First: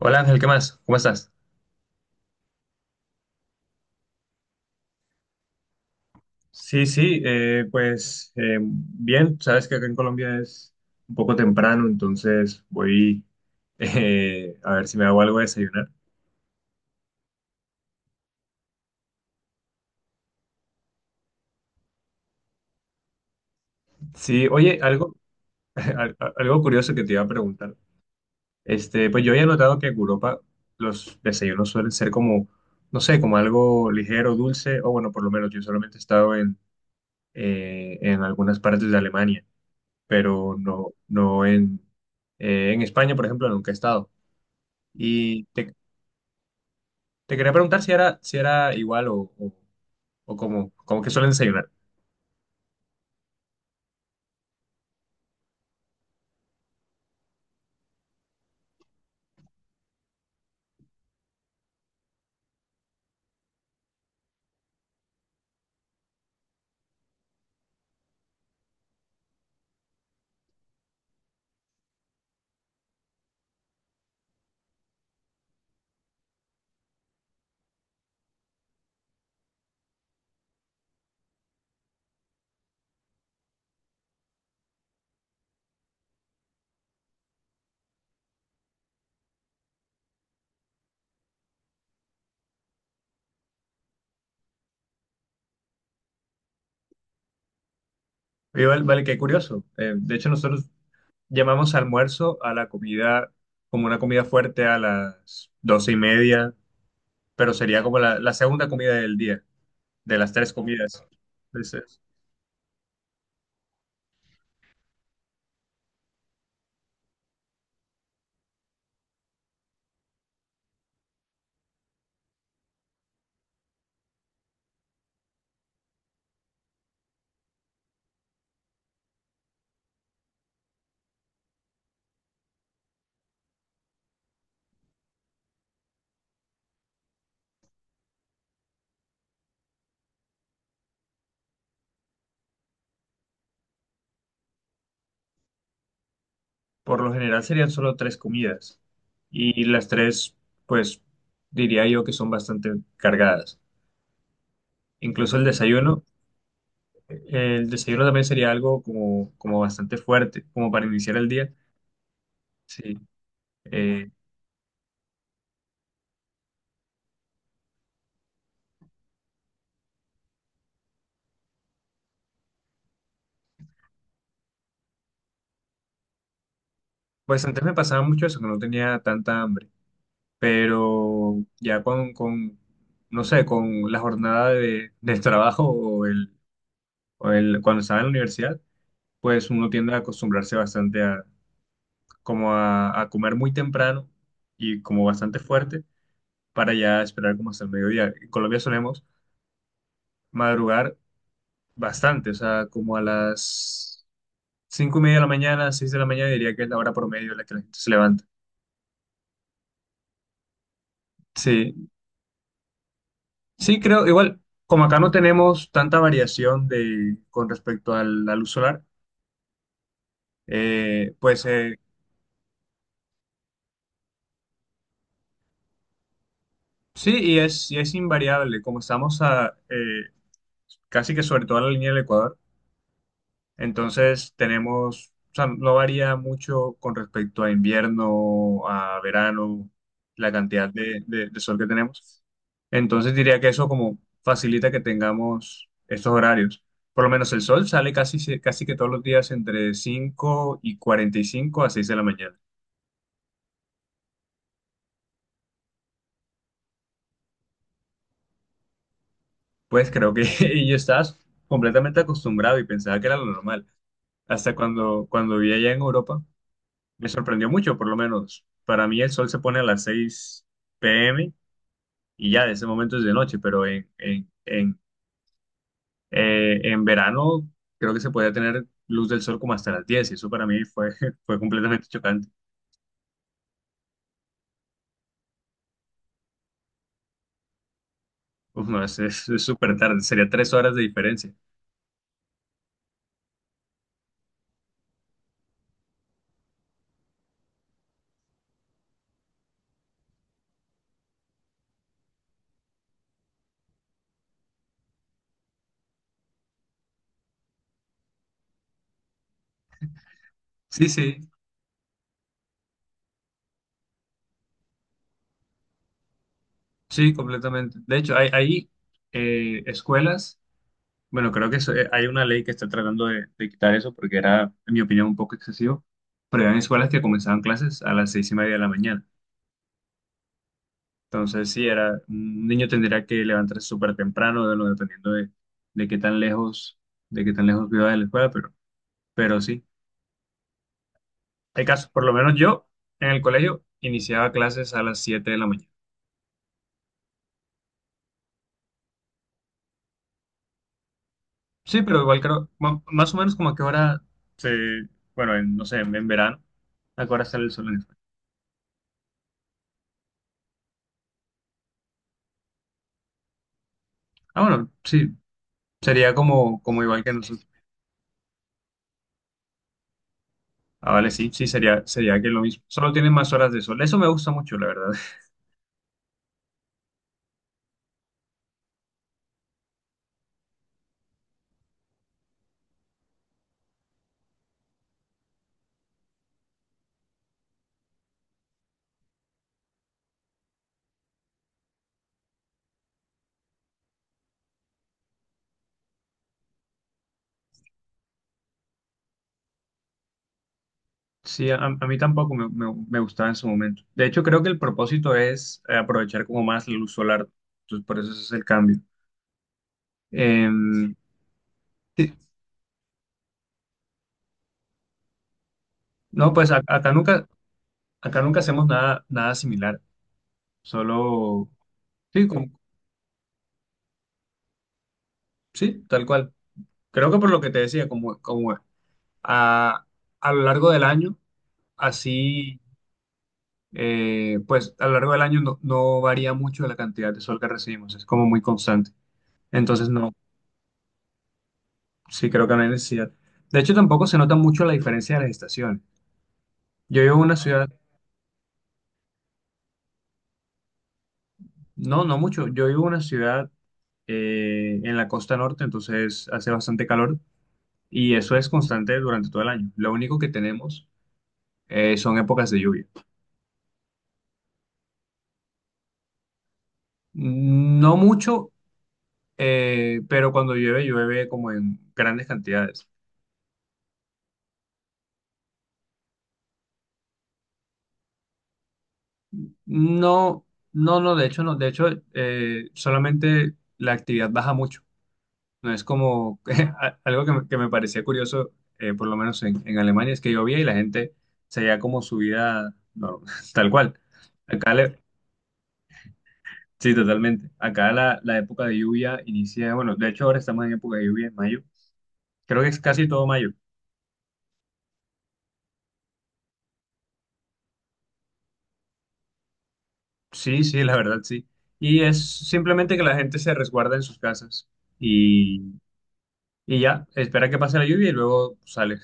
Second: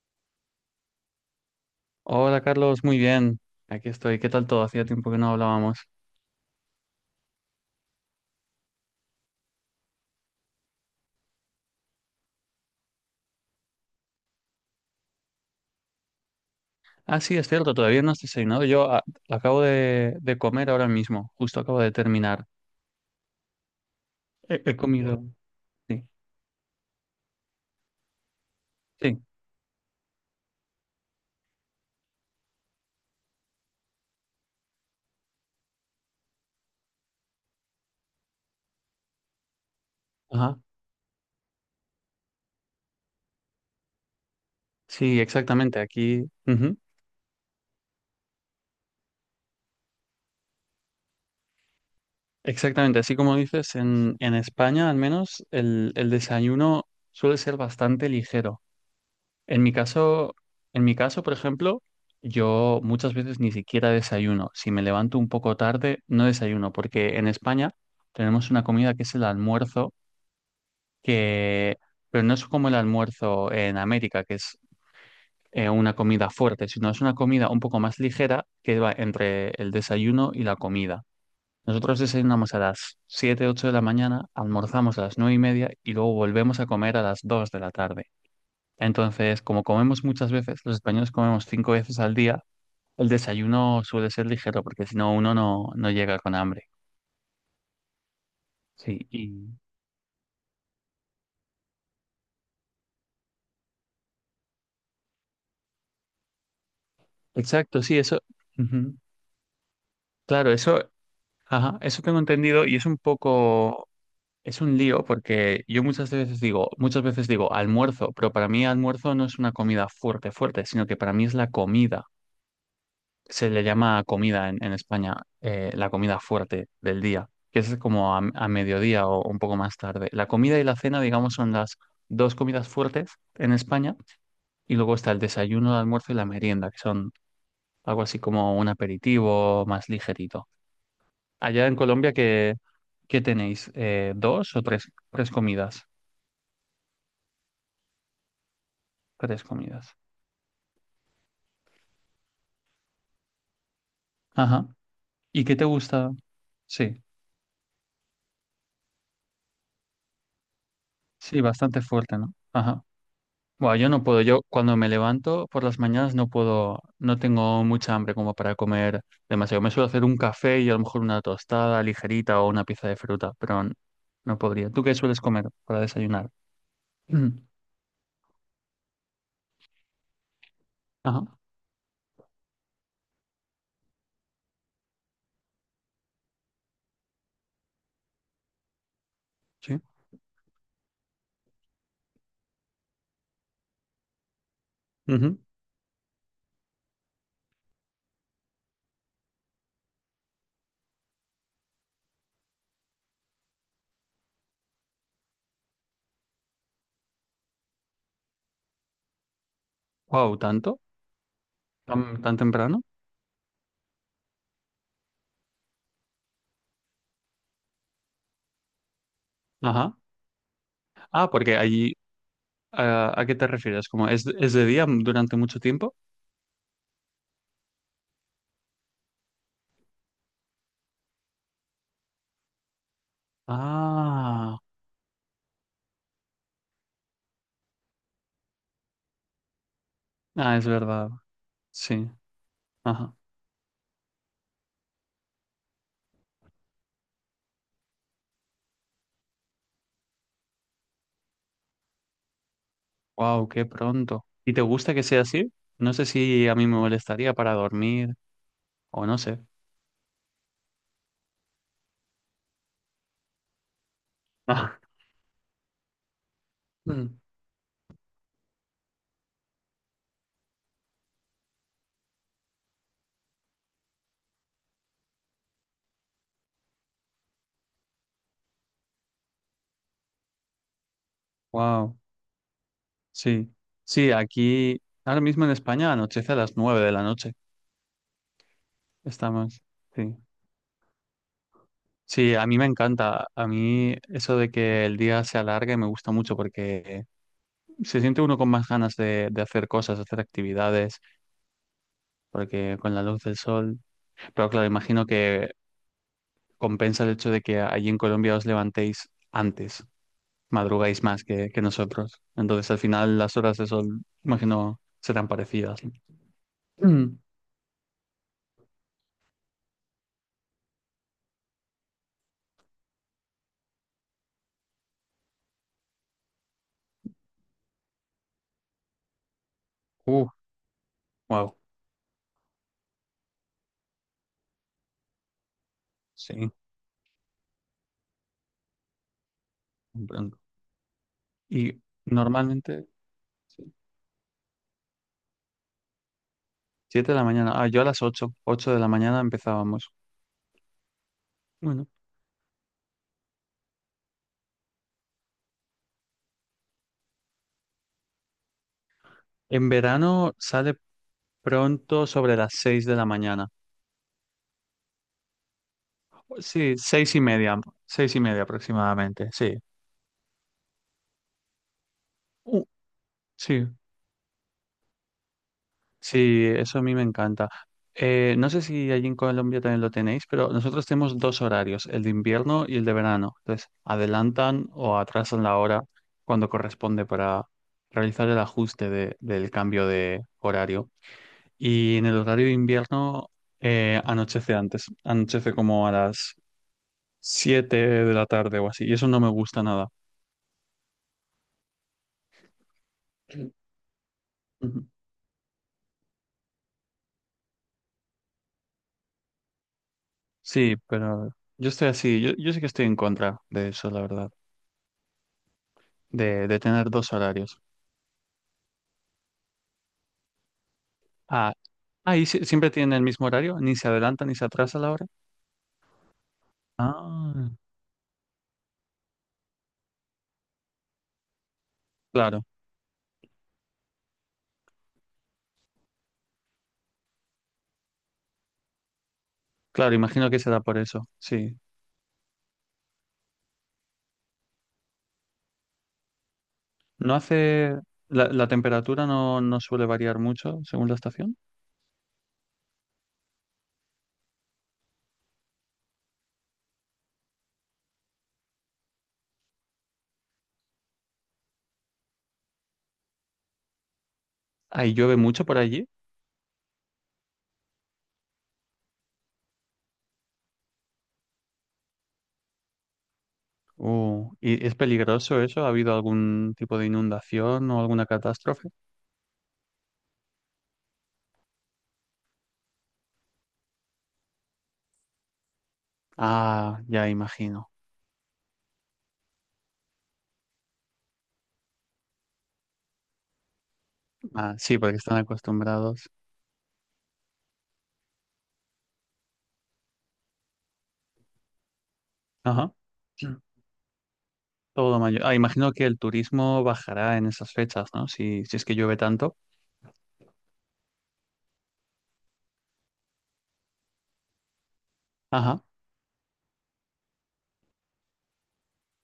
Hola Ángel, ¿qué más? ¿Cómo estás? Hola Carlos, muy bien. Aquí estoy. ¿Qué tal todo? Hacía tiempo que no hablábamos. Sí, sí, pues bien, sabes que acá en Colombia es un poco temprano, entonces voy a ver si me hago algo de desayunar. Ah, sí, es cierto, todavía no has desayunado. Yo acabo de comer ahora mismo, justo acabo de terminar. Sí, He oye, comido. Sí, algo curioso que te iba a preguntar. Este, sí, pues yo había notado que en Europa los desayunos suelen ser como, no sé, como algo ligero, dulce, o bueno, por lo menos yo solamente he estado en, en algunas partes de Alemania, pero ajá. no, no en España, por ejemplo, nunca he estado. Sí, Y te, exactamente, aquí. Ujú. te quería preguntar si era, si era igual o como que suelen desayunar. Exactamente, así como dices, en España al menos el desayuno suele ser bastante ligero. En mi caso, en mi caso, por ejemplo, yo muchas veces ni siquiera desayuno. Si me levanto un poco tarde, no desayuno, porque en España tenemos una comida que es el almuerzo, que, pero no es como el almuerzo en América, que es una comida fuerte, sino es una comida un poco más ligera que va entre el desayuno y la comida. Nosotros desayunamos a las 7 8 de la mañana, almorzamos a las 9 y media y luego volvemos a comer a las 2 de la tarde. Entonces, como comemos muchas veces, los españoles comemos cinco veces al día, el desayuno suele ser ligero porque si no uno no, no llega con hambre. Igual, vale, Sí, qué y curioso. De hecho, nosotros llamamos almuerzo a la comida, como una comida fuerte a las 12:30, pero sería exacto, como sí, la, eso. la segunda comida Ujú. del día, de las Claro, tres eso, comidas. ajá, eso Entonces, tengo entendido y es un poco, es un lío porque yo muchas veces digo almuerzo, pero para mí almuerzo no es una comida fuerte, fuerte, sino que para mí es la comida. Se le llama comida en España, la comida fuerte del día, que es como a mediodía o un poco más tarde. La comida y la cena, digamos, son las dos comidas fuertes en España y luego está el desayuno, el almuerzo y la merienda, que son algo así como un aperitivo más ligerito. Allá en Colombia, ¿qué, qué tenéis? ¿Dos o tres, tres comidas? por lo general serían solo tres comidas. Tres Y comidas. las tres, pues, diría yo que son bastante cargadas. Ajá. Incluso ¿Y el qué te desayuno gusta? Sí, El desayuno también sería algo como bastante fuerte, como para iniciar el sí, día. bastante fuerte, ¿no? Ajá. Sí. Buah, yo no Eh, puedo, yo cuando me levanto por las mañanas no puedo, no tengo mucha hambre como para comer demasiado. Me suelo hacer un café y a lo mejor una tostada ligerita o una pieza de fruta, pero no podría. ¿Tú qué sueles comer para desayunar? Mm, pues antes me pasaba mucho eso, que no tenía tanta hambre, ajá, pero ya con no sé, con la jornada del trabajo o el, cuando estaba en la universidad, pues uno sí. tiende a acostumbrarse bastante como a comer muy temprano y como bastante fuerte para ya esperar como hasta el mediodía. En Colombia solemos madrugar bastante, o sea, como a las cinco y media de la mañana, 6 de la mañana diría que es la hora promedio en la que la gente se levanta. Wow, ¿tanto? Sí, ¿Tan, tan temprano? sí creo, igual, como acá no tenemos tanta variación de, con respecto al luz solar, Ajá. Ah, pues porque allí, ah, ¿a qué te refieres? ¿Como es de día durante mucho tiempo? sí, y es invariable, como estamos casi que sobre toda la línea del Ecuador. Entonces Ah, tenemos, o sea, no varía mucho con respecto a invierno, a verano, la ah, es cantidad de, verdad, de- de sol que sí. tenemos. Ajá. Entonces diría que eso como facilita que tengamos estos horarios. Por lo menos el sol sale casi que todos los días entre 5:45 a 6 de la mañana. Wow, qué pronto. ¿Y te gusta que sea así? No sé si a mí me molestaría para dormir o no sé. Pues creo que y ya estás completamente acostumbrado y pensaba que era lo normal. Hasta cuando vi allá en Europa, me sorprendió mucho, por lo menos. Para mí el sol se pone a las 6 p.m. y ya de ese momento es de noche, pero en verano creo que se podía tener luz del sol como hasta las 10 y eso para mí fue completamente Wow, chocante. sí. Sí, aquí ahora mismo en España anochece a las nueve de la noche. Uf, no, es Estamos. súper tarde, Sí. sería 3 horas de diferencia. Sí, a mí me encanta. A mí eso de que el día se alargue me gusta mucho porque se siente uno con más ganas de hacer cosas, hacer actividades, porque con la luz del sol. Pero claro, imagino que compensa el hecho de que allí en Colombia os levantéis antes. Sí, Madrugáis sí, más que nosotros. Entonces, al final, las horas de sol, imagino, serán parecidas. Mm. sí, completamente. De hecho, hay escuelas, bueno, creo que hay una ley que está tratando de quitar eso porque era, en mi opinión, un poco excesivo, pero eran escuelas que comenzaban clases a las 6:30 de la mañana. Uh, Entonces, wow, sí, un niño tendría que levantarse súper temprano, dependiendo de qué tan sí, lejos, de qué tan lejos, viva de la escuela, pero sí. muy pronto. Hay Y casos, por lo menos yo normalmente, en el colegio sí, iniciaba clases a las 7 de la mañana. 7 de la mañana. Ah, yo a las 8 8 de la mañana empezábamos. Sí, Bueno, pero igual creo, más o menos como a qué hora se, bueno, no sé, en verano, a qué hora sale el sol en España. en verano sale pronto sobre las 6 de la mañana. Ah, bueno, sí, sería como, Sí, como igual que nosotros. Seis y media aproximadamente, sí. Ah, vale, sí, sí, sería que lo mismo. Uh, Solo tienen más horas de sí, sol. Eso me gusta mucho, la verdad. sí, eso a mí me encanta. No sé si allí en Colombia también lo tenéis, pero nosotros tenemos dos horarios, el de invierno y el de verano. Entonces, adelantan o atrasan la hora cuando corresponde para realizar el ajuste del cambio de horario. Y en el horario de invierno anochece antes, anochece como a las 7 de la tarde o así, y eso no me gusta nada. Sí, a mí tampoco me gustaba en su momento. De hecho, creo que el Ujú. propósito es aprovechar como más la luz solar. Entonces, por eso ese es el cambio. Sí, Em, pero yo estoy sí. así, yo sí que estoy en contra de eso, la verdad, No, de pues tener acá dos nunca, horarios. acá nunca hacemos nada, nada similar. Solo, Ah, ahí sí, siempre tienen el mismo horario, ni se adelanta ni se atrasa la hora. sí, tal cual. Creo que por lo Ah, que te decía, como a, a lo largo del año, claro, así, pues a lo largo del año no varía mucho la cantidad de sol que recibimos. Es como muy constante. Entonces, claro, no. imagino que será por eso, sí. Sí, creo que no hay necesidad. De hecho, tampoco se nota mucho la diferencia de las estaciones. Yo No vivo en una ciudad, hace, la temperatura no, no suele variar mucho según la estación. no, no mucho, yo vivo en una ciudad en la costa norte, entonces hace bastante calor y eso es constante durante todo el año. Lo único que tenemos son épocas de lluvia. Ahí llueve mucho por allí. No mucho, pero cuando llueve, llueve como en grandes cantidades. ¿Y es peligroso eso? ¿Ha habido algún tipo de inundación o alguna catástrofe? No, no, no, de hecho no, de hecho solamente la actividad baja mucho. No es como Ah, ya algo que me imagino. parecía curioso, por lo menos en Alemania, es que llovía y la gente seguía como su vida normal, tal cual. Ah, Acá sí, porque le- están acostumbrados. sí, totalmente. Acá la época de lluvia inicia, bueno, de hecho ahora estamos en época de lluvia en mayo. Creo que Ajá, es casi todo mayo. todo mayo. Ah, imagino que el turismo bajará en esas fechas, ¿no? Si, si es que llueve tanto. Sí, sí, la verdad, sí. Y es simplemente que la gente se resguarda en sus casas Ajá, y, y ya, espera que pase la lluvia y luego sale.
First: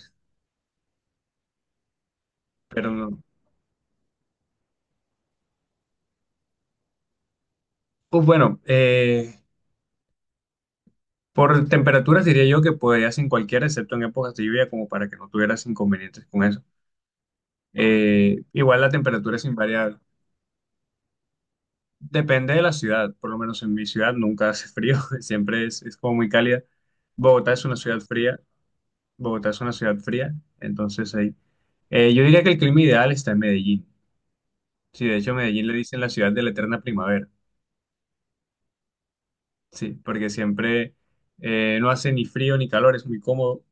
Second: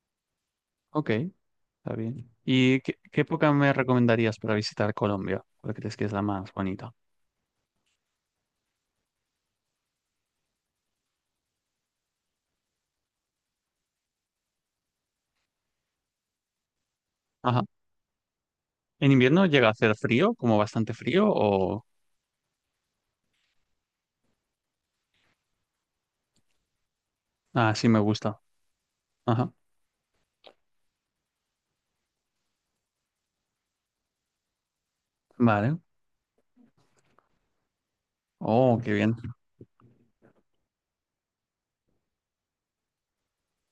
ok. Está bien. ¿Y Pero qué, no. qué época me recomendarías para visitar Colombia? ¿Cuál crees que es la más bonita? Pues bueno, por temperaturas diría yo que podrías en cualquiera, excepto en épocas de lluvia, como para que no tuvieras inconvenientes con eso. Ajá. Igual la ¿En temperatura es invierno llega a hacer invariable. frío, como bastante frío, o...? Depende de la ciudad, por lo menos en mi ciudad nunca hace frío, siempre es como muy cálida. Bogotá es Ah, una sí me ciudad fría, gusta. Bogotá Ajá. es una ciudad fría, entonces ahí. Yo diría que el clima ideal está en Medellín. Sí, de hecho Medellín le Vale. dicen la ciudad de la eterna primavera, Oh, qué bien. sí, porque siempre no hace ni frío ni calor, es muy cómodo.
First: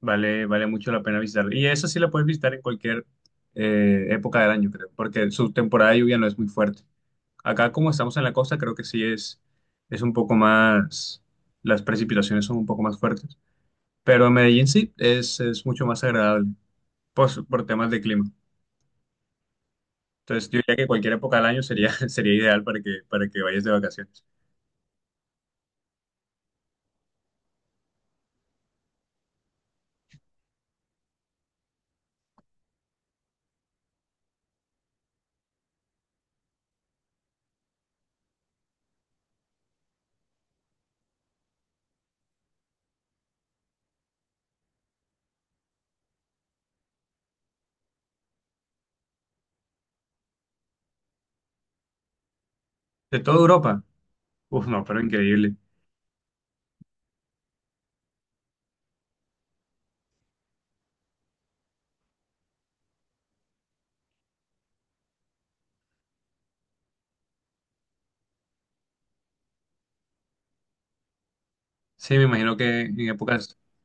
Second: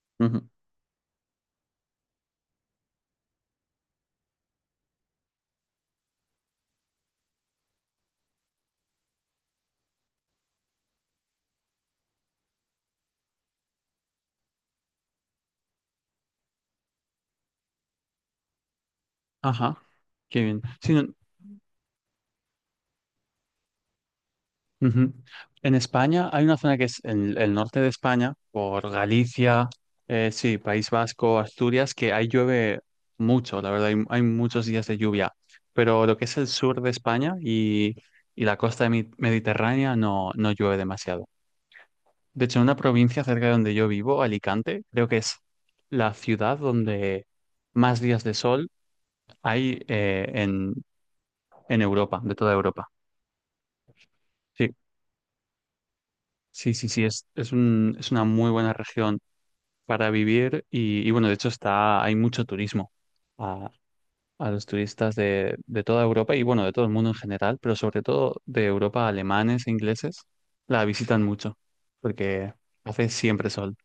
Vale, Ujú. vale mucho la pena visitar. Y eso sí lo puedes visitar en cualquier época del año, creo, porque su temporada de lluvia no es muy fuerte. Acá, como estamos en la costa, creo que sí es un poco más, las precipitaciones son un poco más fuertes. Pero en Medellín sí es mucho más agradable pues, por temas de clima. Ajá. Qué Entonces, yo bien. diría que Sí, cualquier no, época del año sería ideal para que vayas de vacaciones. ujú. En España hay una zona que es en el norte de España, por Galicia, sí, País Vasco, Asturias, que ahí llueve mucho, la verdad, hay muchos días de lluvia, pero lo que es el sur de España y la costa mediterránea no, no llueve demasiado. De hecho, en una provincia cerca de donde yo vivo, Alicante, creo que es la ciudad donde más días de sol hay en Europa, de toda Europa. De toda Europa, uf, Sí, no, pero increíble. sí, sí, sí, es un, es una muy buena región para vivir y, bueno, de hecho está, hay mucho turismo a, a los turistas de toda Europa y bueno, de todo el mundo en general, pero sobre todo de Europa, alemanes e ingleses, la visitan mucho Sí, porque hace siempre sol.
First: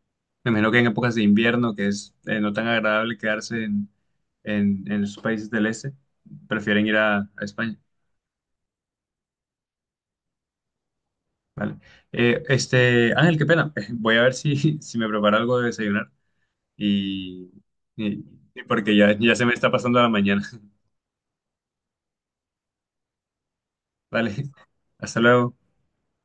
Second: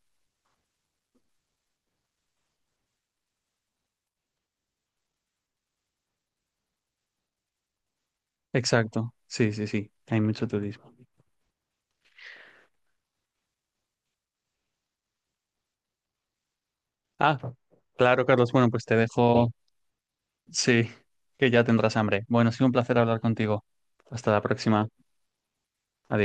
Me imagino que en épocas de invierno, que es no tan agradable quedarse en esos países del este, prefieren ir a España. Exacto, sí, sí, sí, hay mucho turismo. Vale. Este, Ángel, qué pena. Voy a ver si me preparo algo de desayunar y, Ah, y- claro, Carlos, y bueno, pues porque te ya se dejo, me está pasando la mañana. sí, que ya tendrás hambre. Bueno, ha sido un placer hablar contigo. Hasta Vale, la próxima. hasta luego. Adiós.